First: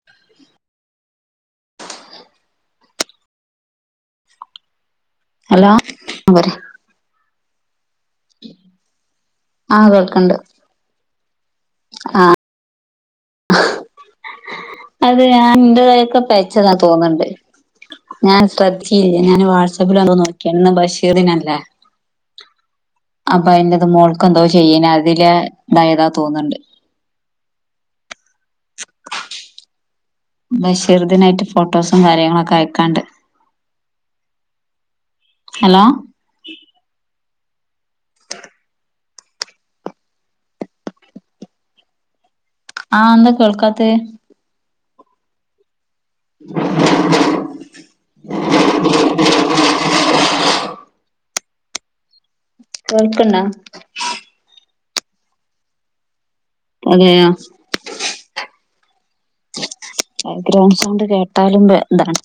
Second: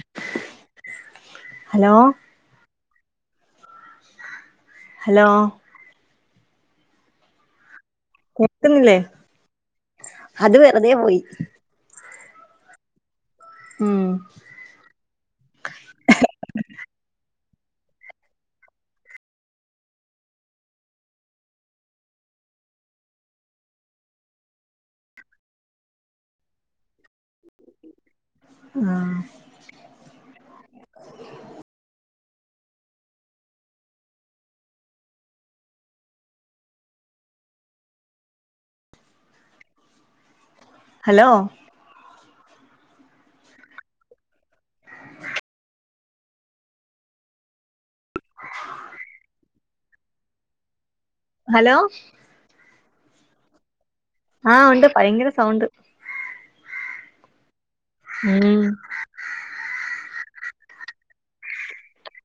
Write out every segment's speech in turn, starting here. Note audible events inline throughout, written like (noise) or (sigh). (inaudible) Hello hello hello അ പറി കേൾക്കുന്നില്ലേ ആ അത് വെറുതെ പോയി ആഹ ഉം അത് ഞാൻ എൻ്റെതായൊക്കെ പെയച്ചെതാ തോന്ന്ണ്ട് ഞാൻ ശ്രദ്ധിച്ചില്ല ഞാൻ വാട്സആപ്പിൽ വന്ന് നോക്കിയ ഇന്ന് ബഷീറിനല്ലേ? അപ്പൊ അതിന്റെത് മോൾക്ക് എന്തോ ചെയ്യിണ അതില് ഇതായതാ തോന്ന്ണ്ട് ആഹ ബഷീർദിനായിട്ട് ഫോട്ടോസും കാര്യങ്ങളൊക്കെയക്കാണ്ട്. ഹലോ (inaudible) ഹലോ ആഹ് എന്താ കേൾക്കാത്ത? (inaudible) (inaudible) ഹലോ കേൾക്ക്ണ്ടോ? ആഹ ഉണ്ട് ഭയങ്കര സൗണ്ട് അതെയ മ് ബാഗ്രൗണ്ട് സൗണ്ട് കേട്ടാലും ഇതാണ്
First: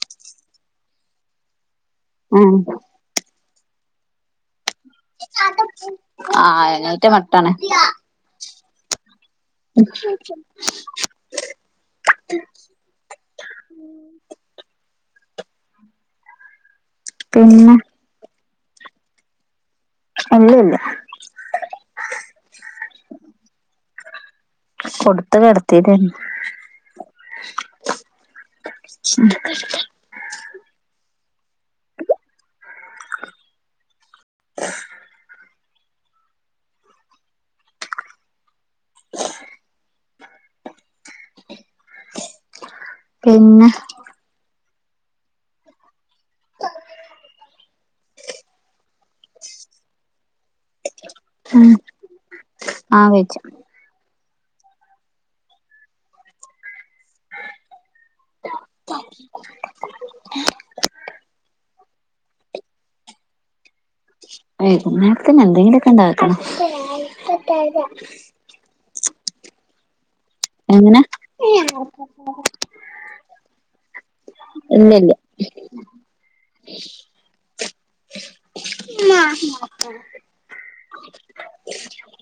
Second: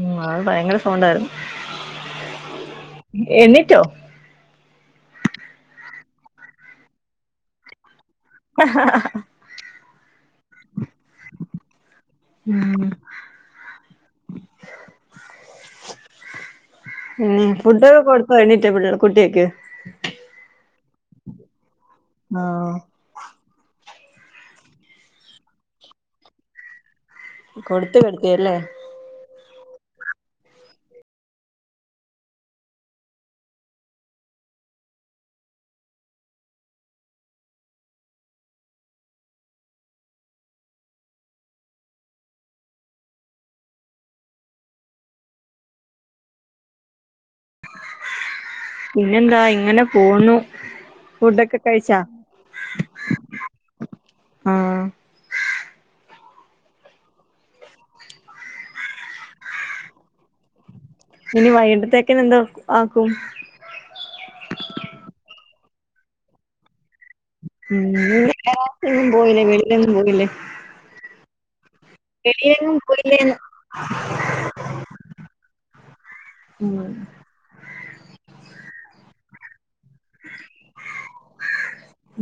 ഉ അത് ഭയങ്കര സൗണ്ടായിരുന്നു (unintelligible) എണീറ്റോ? ആ എണീറ്റ മട്ടാണ് (unintelligible) (unintelligible) ഉം ഉം പിന്നെ ഫുഡൊക്കെ കൊടുത്തെ എണീറ്റപ്പ കുട്ടിയക്ക് അല്ല അല്ല ആഹ കൊടുത്തു കിടത്തിട്ട്ണ്ട്. കൊടുത്ത് കെടത്തില്ലേ? (unintelligible) (inaudible) (inaudible) പിന്നെ പിന്നെന്താ ഇങ്ങനെ പോവ്ന്നു ഫുഡൊക്കെ കയ്ച്ചാ ആ വെച്ചു ആഹ് ഇനി വൈക്‌ട്ടേത്തേക്ക്നെന്ത് ആക്കും വെയ്കുന്നേര്ത്ത്ന് എന്തെങ്കിലൊക്കെണ്ടാക്കണം ഉം എങ്ങും പോയില്ലേ വെളിയിലെങ്ങും പോയില്ലേ എങ്ങെനാ വെളിയിലെങ്ങും പോയില്ലേന്ന് ഇല്ലല്ല ഊം ആഹ്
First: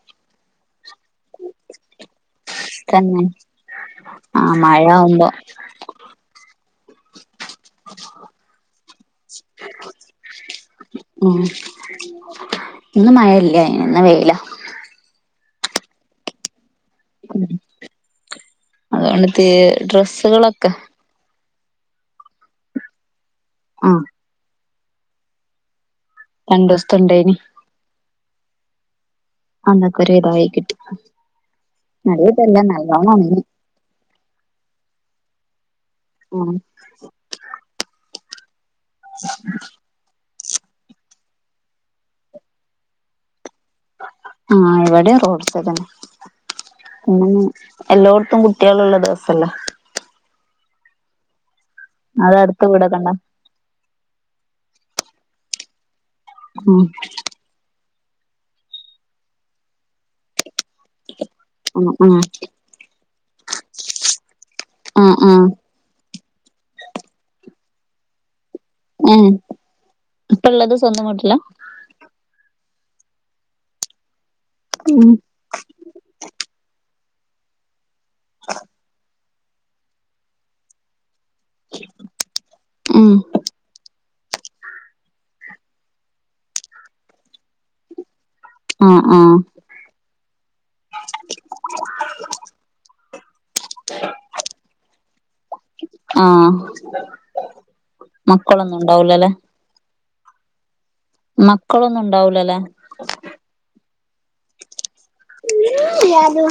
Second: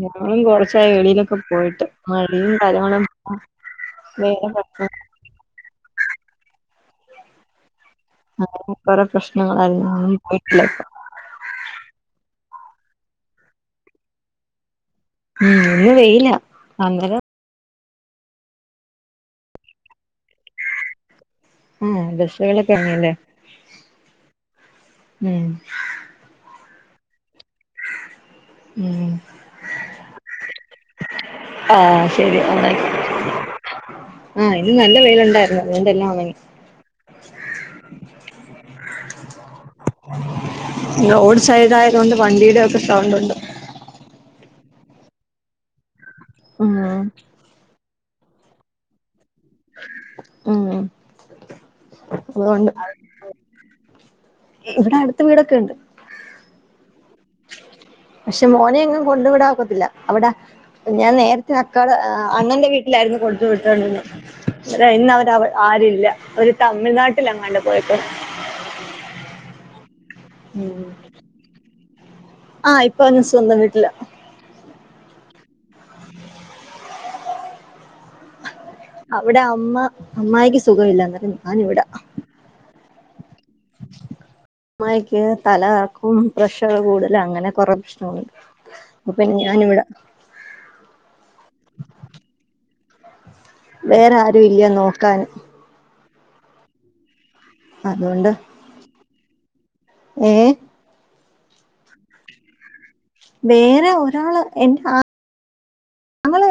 ഞാന് കൊറച്ചായി വെളിയിലൊക്കെ പോയിട്ട് മഴയും അതാണ് പ്പം വേറെ (unintelligible) അല്ലാ അങ്ങനെ കൊറേ പ്രശ്നങ്ങളായി എങ്ങും പോയിട്ടില്ലപ്പ ഉം ഇന്ന് മയെല്ലേ ഇന്ന് വെയ്ലാ ഊം ഇന്ന് വെയ്ലാ അന്നര അത്കൊണ്ട് തേ ഡ്രസ്സ്കളൊക്കെ ആഹ് ഡെസ്സ്കളൊക്കെ ഒണങ്ങും ലേ ആഹ് ഉം രണ്ടൂസ്തെ ഇണ്ടായ്നി ഊം അന്നൊക്കൊര് തായി കിട്ടി ആഹ് അല്ലെങ്കി ശരി പ്പോ എല്ലം ഒന്നായിക്കോ നല്ലോണാെണങ്ങും ആഹ് ഇന്ന് നല്ല വെയിലുണ്ടായിര്ന്നു അതുകൊണ്ട് എല്ലാം അങ്ങ് ഉം റോഡ് സൈഡായത്കൊണ്ട് വണ്ടീടെ ഒക്കെ സൗണ്ട് ഉണ്ട് ആഹ് ഇവിടെയും റോഡ്സൈഡെന്നെ ഉം പിന്നെ എല്ലോട്ത്തും കുട്ട്യേള് ള്ളെ ദിവസല്ലേ ഉം അത് അടുത്ത അത്കൊണ്ട് വീടൊക്കെ ഉണ്ടോ ഇ ഇവ്ടെ അട്ത്ത് വീടൊക്കെ ഇണ്ട് ഉം പക്ഷെ മോനെ എങ്ങും കൊണ്ട് വിടാ ഒക്കെത്തില്ല അവ്ടാ ഞാൻ നേര്ത്തെ ഉം അക്കാടെ ആ ഉം അണ്ണന്റെ വീട്ട്ലായ്ര്ന്നു കൊടുത്തു വിട്ടോണ്ടിര്ന്നത് ക്ഷേ ഇന്ന ഉം അവര് ഉം അവ ആരൂ ഇല്ല അവര് തമിഴ്നാട്ടിലെങ്ങാണ്ട് പോയേക്കുവാ ഉം ഇപ്പള്ളത് സ്വന്തം വീട്ട്ലാ ആഹ് ഇപ്പൊ ഞൻ സ്വന്തം വീട്ട്ലാ ഊം അവ്ടെ അമ്മ അമ്മായിക്ക് സുഖവില്ല ന്ന്ട്ട് ഞാന് വ്ടാ ആഹ് അമ്മായ്ക്ക് തല കറക്കും പ്രഷർ കൂട്തല് അങ്ങനെ കൊറേ പ്രശ്നങ്ങൾണ്ട് ആഹ് അപ്പന് ആഹ് ഞാനിവ്ടാ വേറെ ആരൂല്യ നോക്കാന് ആഹ് മക്കളൊന്നുംണ്ടാവൂലലെ ഏഹ് മക്കളൊന്നുംണ്ടാവൂലലേ വേറെ ഒരാള് എൻ ഹാ അവള്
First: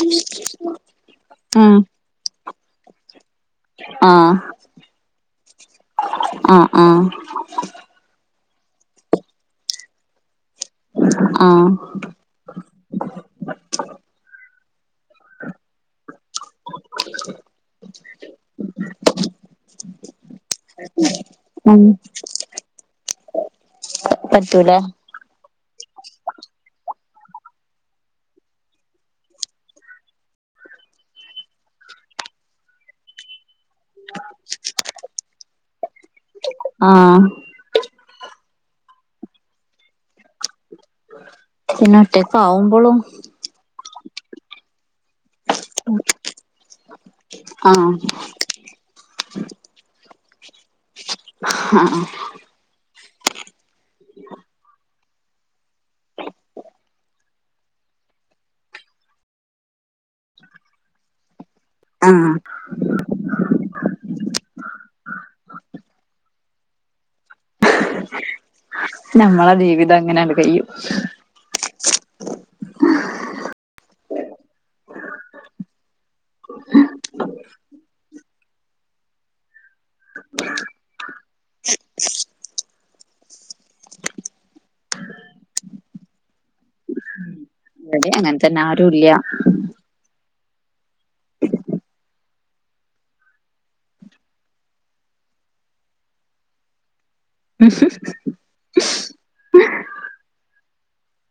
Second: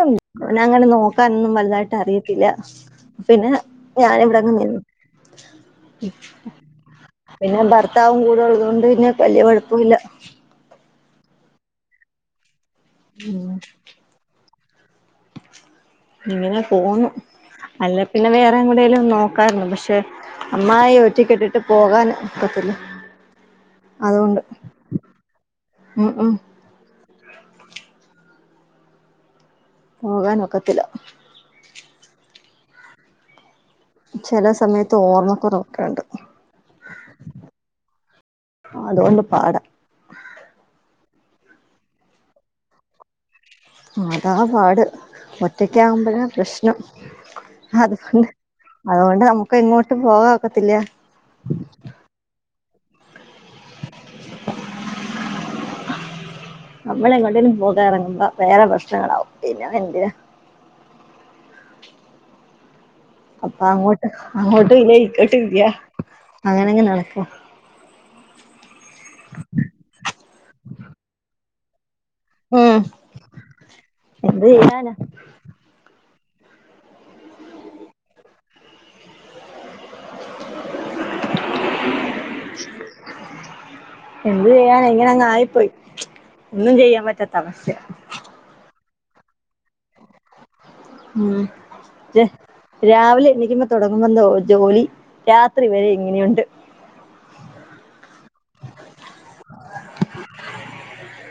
അങ്ങനെ നോക്കാനൊന്നും ഉം വലുതായിട്ട് അറിയത്തില്ല പിന്നെ ആഹ് ഞാനിവടെങ്ങ് നിന്നു ആ പിന്നെ ഭർത്താവും കൂടെ ഉള്ളത് കൊണ്ട് പിന്നെ വല്യ കാെഴപ്പവില്ലാ ആ ഉം ഇങ്ങനെ പോന്നു അല്ല പിന്നെ വേറെ എങ്ങോട്ടേലും നോക്കാരുന്നു പക്ഷെ അമ്മായി ഒറ്റക്കിട്ടിട്ട് ഉം പോകാനും കൊഴപ്പല്ല അതുകൊണ്ട് പറ്റൂല ഉം ഉം പോകാൻ നൊ ക്കത്തില്ല ചെല സമയത്ത് ഓർമ്മ കുറവ് ഒ ക്കെ ഉണ്ട് ആഹ് അതുകൊണ്ട് പാടാ പിന്നെ ഒറ്റക്ക് ആവുമ്പൊളൊ അതാ പാട് ഒറ്റക്ക് ആകുമ്പഴാ പ്രശ്നം ആഹ് അതുകൊണ്ട് അതുകൊണ്ട് നമുക്ക് എങ്ങോട്ടും പോകാൻ ഒക്കത്തില്ല ആആ ശബ്ദം ക്ലിയർ അല്ല ശബ്ദം ക്ലിയർ അല്ല നമ്മള് എങ്ങോട്ടെങ്കിലും പോകാൻ ഇറങ്ങുമ്പം വേറെ പ്രശ്നങ്ങളാവും പിന്നെ എന്തിനാ ആ അപ്പാ അങ്ങോട്ട് അങ്ങോട്ടും ഇല്ല ഇങ്ങോട്ടും ഇല്ല അങ്ങനങ്ങ് നടക്ക നമ്മളെ ജീവിതം അങ്ങനെയങ്ങ് കഴിയും ഉം എന്ത് ചെയ്യാ ന ശബ്ദം ക്ലിയർ അല്ല എന്ത് ചെയ്യാന ഇങ്ങനെ അങ്ങ് ആയിപ്പോയി ഒന്നും ചെയ്യാൻ പറ്റാത്ത അവസ്ഥയാ തന്നആരും ഇല്ല്യ ഉം രാവിലെ എണീക്കുമ്പം തൊടങ്ങുന്നല്ലോ ജോലി രാത്രി വെരെ ഇങ്ങെനെയുണ്ട് ഉം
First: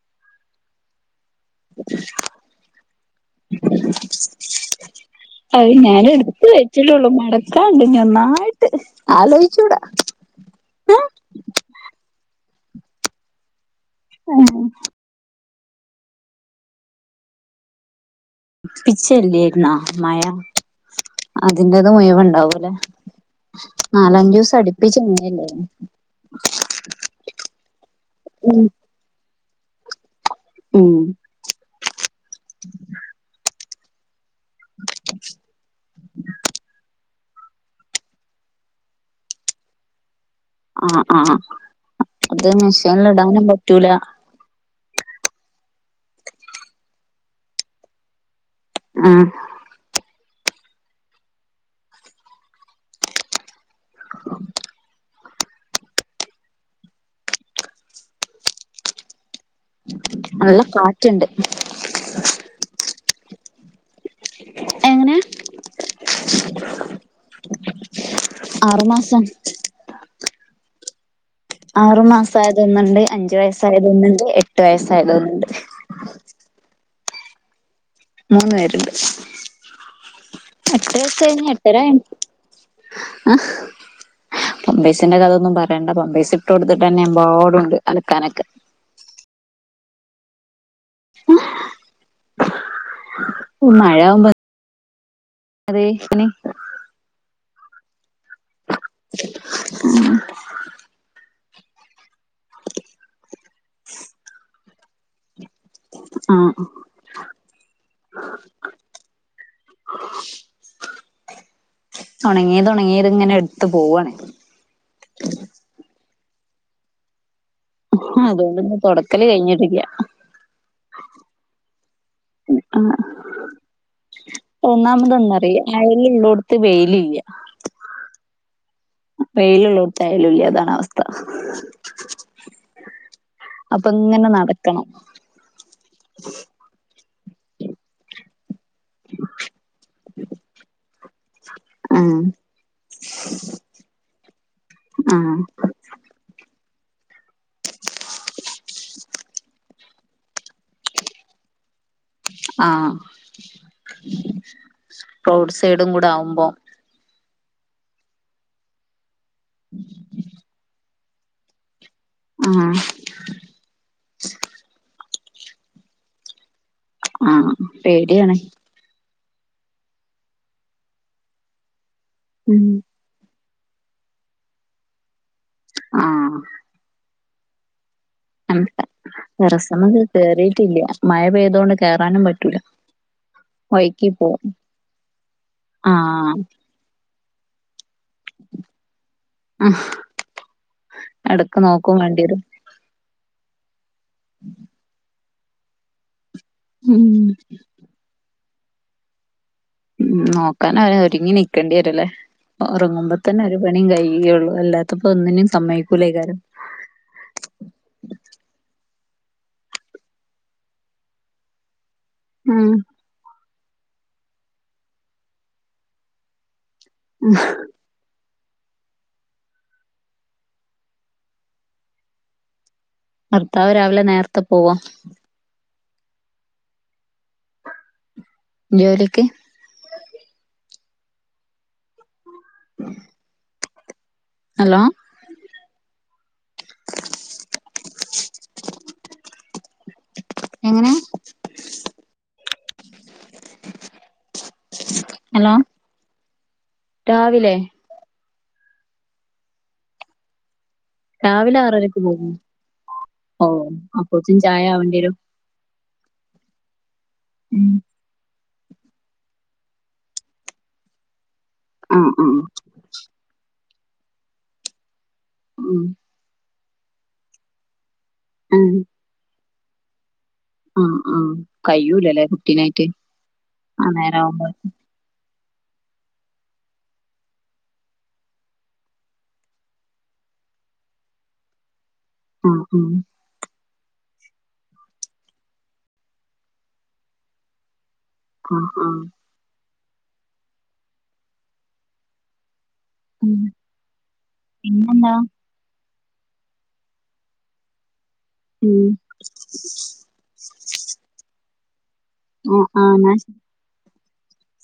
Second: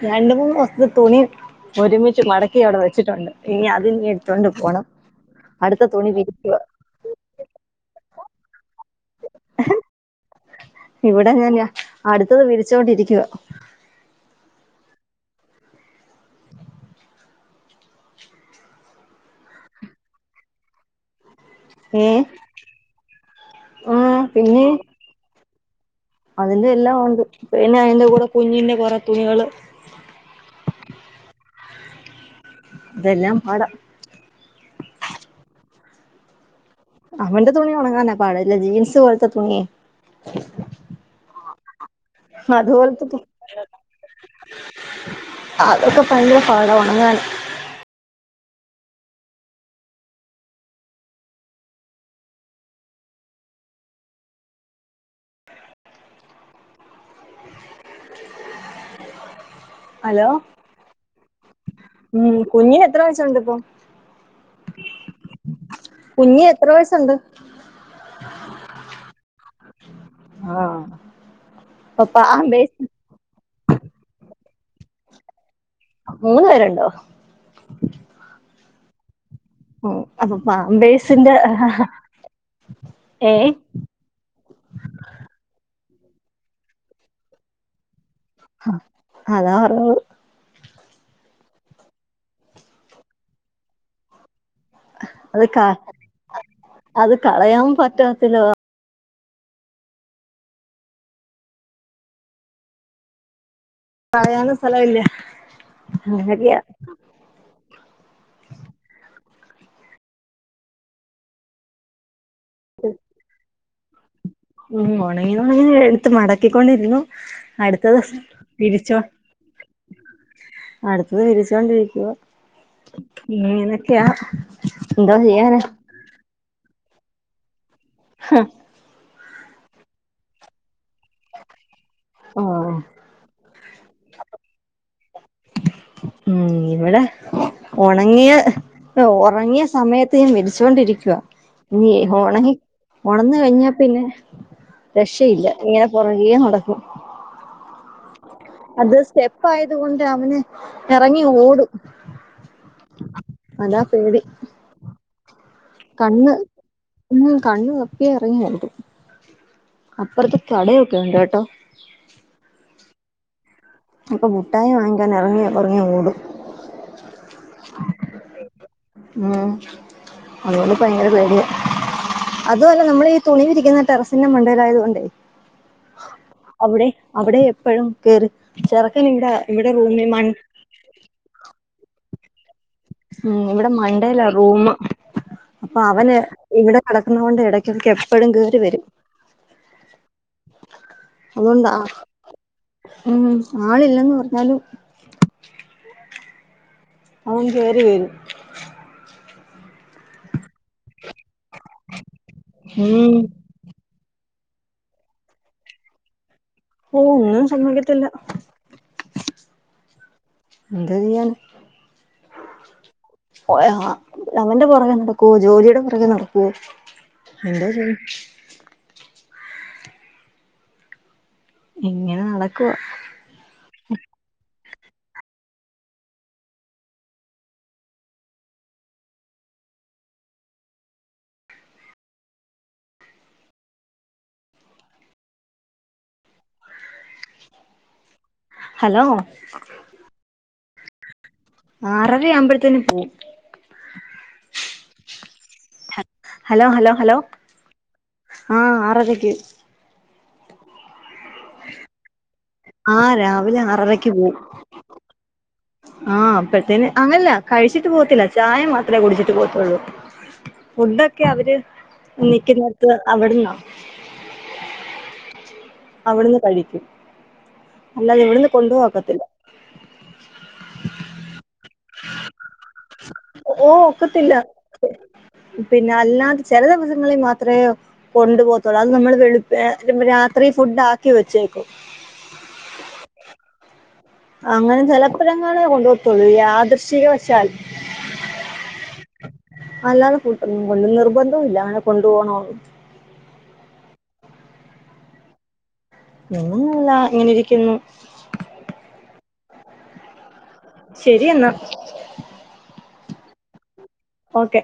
രണ്ട് മൂന്നി സത്തെ തുണി ഒരുമിച്ച് മടക്കി അവിടെ വെച്ചിട്ടുണ്ട് ഇനി അത് ഇനി എടുത്തോണ്ട് പോണം അത് അടുത്ത തുണി ഞാനെട്ത്ത് വിരിക്കുക വെച്ചിട്ടാെള്ളു മടക്കാണ്ട് ഞ്ഞാെന്നായ്ട്ട് ആലോയ്ച്ചൂടാ ഇവിടെ ഞാൻ അടുത്തത് വിരിച്ചോണ്ടിരിക്കുവ ആ ട്പ്പിച്ചെല്ലേയ്ര്ന്നോ മയ അതിൻ്റെത് ഏ മുയ്‌വംണ്ടാവുലേ ആ നാലഞ്ചു ദിവസം പിന്നെ അടുപ്പിച്ച് മഴ ല്ലായിരുന്നോ അതിന്റെ എല്ലാം ഉണ്ട് പിന്നെ അതിന്റെ കൂടെ ഉം കുഞ്ഞിന്റെ കുറെ തുണികള് ഉം ഇതെല്ലാം പാട ശബ്ദം ക്ലിയർ അല്ല അവന്റെ തുണി ഉണങ്ങാന പാട് ഇല്ല ജീൻസ് പോലത്തെ തുണിയെ ആഹ് ആഹ്. അത് അതുപോലത്തെ മെഷീനൽ തു ഇടാനും പറ്റൂല അതൊക്കെ പയങ്കര പാട ഉണങ്ങാന് ആ ശബ്ദം ക്ലിയർ അല്ല ഹലോ നല്ല കാറ്റ്ണ്ട് ഉം കുഞ്ഞിന് എത്ര വയസുണ്ട് ഇപ്പൊ എങ്ങനെ കുഞ്ഞ് എത്രെ വയസാെണ്ട് ആറ് മാസം ആഹ് ആറു അപ്പൊ പാമ്പേഴ്സ് മാസായതൊന്ന്ണ്ട് അഞ്ചു വയസ്സായതൊന്ന്ണ്ട് എട്ട് വയസ്സായതൊന്ന്ണ്ട് മൂന്ന് പേരുണ്ടോ മൂന്ന് പേരുണ്ട് ഉം അപ്പൊ എട്ടര വയസ് പാമ്പേഴ്സിന്റെ കഴിഞ്ഞ എട്ടര ആയിന് ഏ ആഹ് പമ്പേസിന്റെ കഥയൊന്നും പറയണ്ട പമ്പേസ് ഇട്ടൊട്ത്ത്ട്ടെന്നെ എമ്പാടുണ്ട് അലക്കാനൊക്കെ അതാ (unintelligible) മയാവുമ്പോ അത് കാ അത് കളയാൻ പറ്റാത്തില (inaudible) (inaudible) പറയാനും സ്ഥലവില്ല ആ (inaudible) ഒണങ്ങിയത് ഒണങ്ങിയതിങ്ങനെ എടുത്ത് പോവാണ് ഉം ഒണങ്ങിങ്ങത് ഒണങ്ങിയതെടുത്ത് മടക്കിക്കൊണ്ടിര്ന്നു അതോണ്ട്പ്പോ തൊടക്കല് കയ്ഞ്ഞ്ട്ടില്ല അടുത്തത് വിളിച്ചോണ്ടിരിക്കുവ (unintelligible) എന്തോ ചെയ്യാനാ ന്ന് മ്മളോട്ത്ത് വെയ്ലില്ല ആഹ് വെയിലുള്ളോട്ത്തായാലും ഇല്ലതാണവസ്ഥ ആഹ് അപ്പൊങ്ങനെ നടക്കണം ഉം ഇവടെ ഒണങ്ങിയ ഉറങ്ങിയ സമയത്ത് ഞാൻ വിരിച്ചോണ്ടിരിക്കുവാ ഞ്ഞി ആഹ് ഓളെനി ഒണന്ന് കയ്ഞ്ഞാ പിന്നെ ആഹ് രക്ഷയില്ല ഇങ്ങനെ പൊറകേ നടക്കും അത് സ്റ്റെപ് പ്പായതോണ്ട് അവന് എറങ്ങി ഓടും ആഹ് അതാ പേടി റോഡ് സൈഡും കണ്ണ് കൂടാകുമ്പോ ഉം കണ്ണ് (unintelligible) അറിയിന്ന്ണ്ട് (inaudible) അപ്പുറത്ത് കടയൊക്കെ ഉണ്ടേട്ടോ ആ അപ്പോ മുട്ടായി വാങ്ങിക്കാന് എറങ്ങി എറങ്ങി ഓടും ആ പേടിയാണ് ഉം അതോണ്ട് പ്പൊ ഭയങ്കര പേടിയ അതല്ല നമ്മളീ തുണി വിരിക്കുന്ന ടെറസിന്റെ മണ്ടേലായതോണ്ടേ ആഹ് അവടേം അവടെ എപ്പഴും കേറി ചെറുക്കൻ ഇവടെ ഇവടെ റൂമി മൺ റ്റില്ല മയ പെയ്തോണ്ട് കേറാനും പറ്റൂല്ല ഉം ഇവടെ മണ്ടേലാ റൂമ് അപ്പൊ അവന് ആഹ് ഇവടെ കടക്ക്ന്നോണ്ട് എടെക്കെടെയ്ക്ക് എപ്പഴും കേറി വെരും ഹ് എടക്ക് അതുകൊണ്ടാ നോക്കും വേണ്ടി വെരും ഉം ആളില്ലെന്ന് പറഞ്ഞാലും ഉം ഓൻ കേറിവെരും ഉം നോക്കാനവനെ ഒരുങ്ങിനിക്കണ്ടി വെരും ല്ലേ ഉം ഒറങ്ങുമ്പോത്തെന്നൊരു പണിയും കഴിയുകയൊള്ളു അല്ലാത്തപ്പോ ഒന്നിനും സമ്മക്കൂലേയ്ക്കാരം ഓ ഒന്നും സമ്മക്കത്തില്ല എന്തോ ചെയ്യാൻ ഉം അവന്റെ പുറകെ നടക്കുവോ ജോലിയുടെ പുറകെ നടക്കുവോ എന്തോ ചെയ്യും ഇങ്ങനെ നടക്കവാ ഭർത്താവ് രാവിലെ നേരത്തെ പോവാ ജോലിക്ക് (inaudible) ഹലോ ഹലോ എങ്ങനെ ആറര ആവുമ്പോഴത്തേന് പോവും ഹലോ ഹലോ ഹലോ ഹലോ രാവിലെ ആഹ് ആറരക്ക് രാവിലെ ആറരക്ക് പോകും ആ രാവിലെ ആറരക്ക് പോവും ചായാവണ്ടിരും ആഹ് അപ്പഴത്തേന് അങ്ങനല്ല കഴിച്ചിട്ട പോത്തില്ല ചായ മാത്രമേ കുടിച്ചിട്ട് പോവത്തുള്ളൂ ഫുഡൊക്കെ അവര് ആഹ് ആഹ് നീക്കുന്ന അവിടന്നോ ഉം അവിടുന്ന് കഴിക്കും അല്ലാതെ ഇവിടുന്ന് കൊണ്ടു ആഹ് പോക്കത്തില്ല ആ ആ കയൂലല്ലേ ഓ ഒക്കത്തില്ല പിന്നെ അല്ലാതെ ചില ദിവസങ്ങളിൽ മാത്രെ കൊണ്ടു പോത്തോള്ളൂ അത് നമ്മള് വെളുപ്പ രാത്രി ഫുഡ് ആക്കി വെച്ചേക്കോ ആ ആ അങ്ങനെ ചലപ്പഴങ്ങള കൊണ്ട പോത്തുള്ളൂ യാദൃഷിക വശാൽ ആ ആ അല്ലാതെ (unintelligible) നിർബന്തുല്ല അങ്ങനെ കൊണ്ടു പോണന്ന് ഉം പിന്നെന്താ നിന്നന്നല്ല ഇങ്ങനെ ഇരിക്കുന്നു ഉം (inaudible) ശരി എന്നാ ഓ ആഹ് ന്നാ ഓക്കെ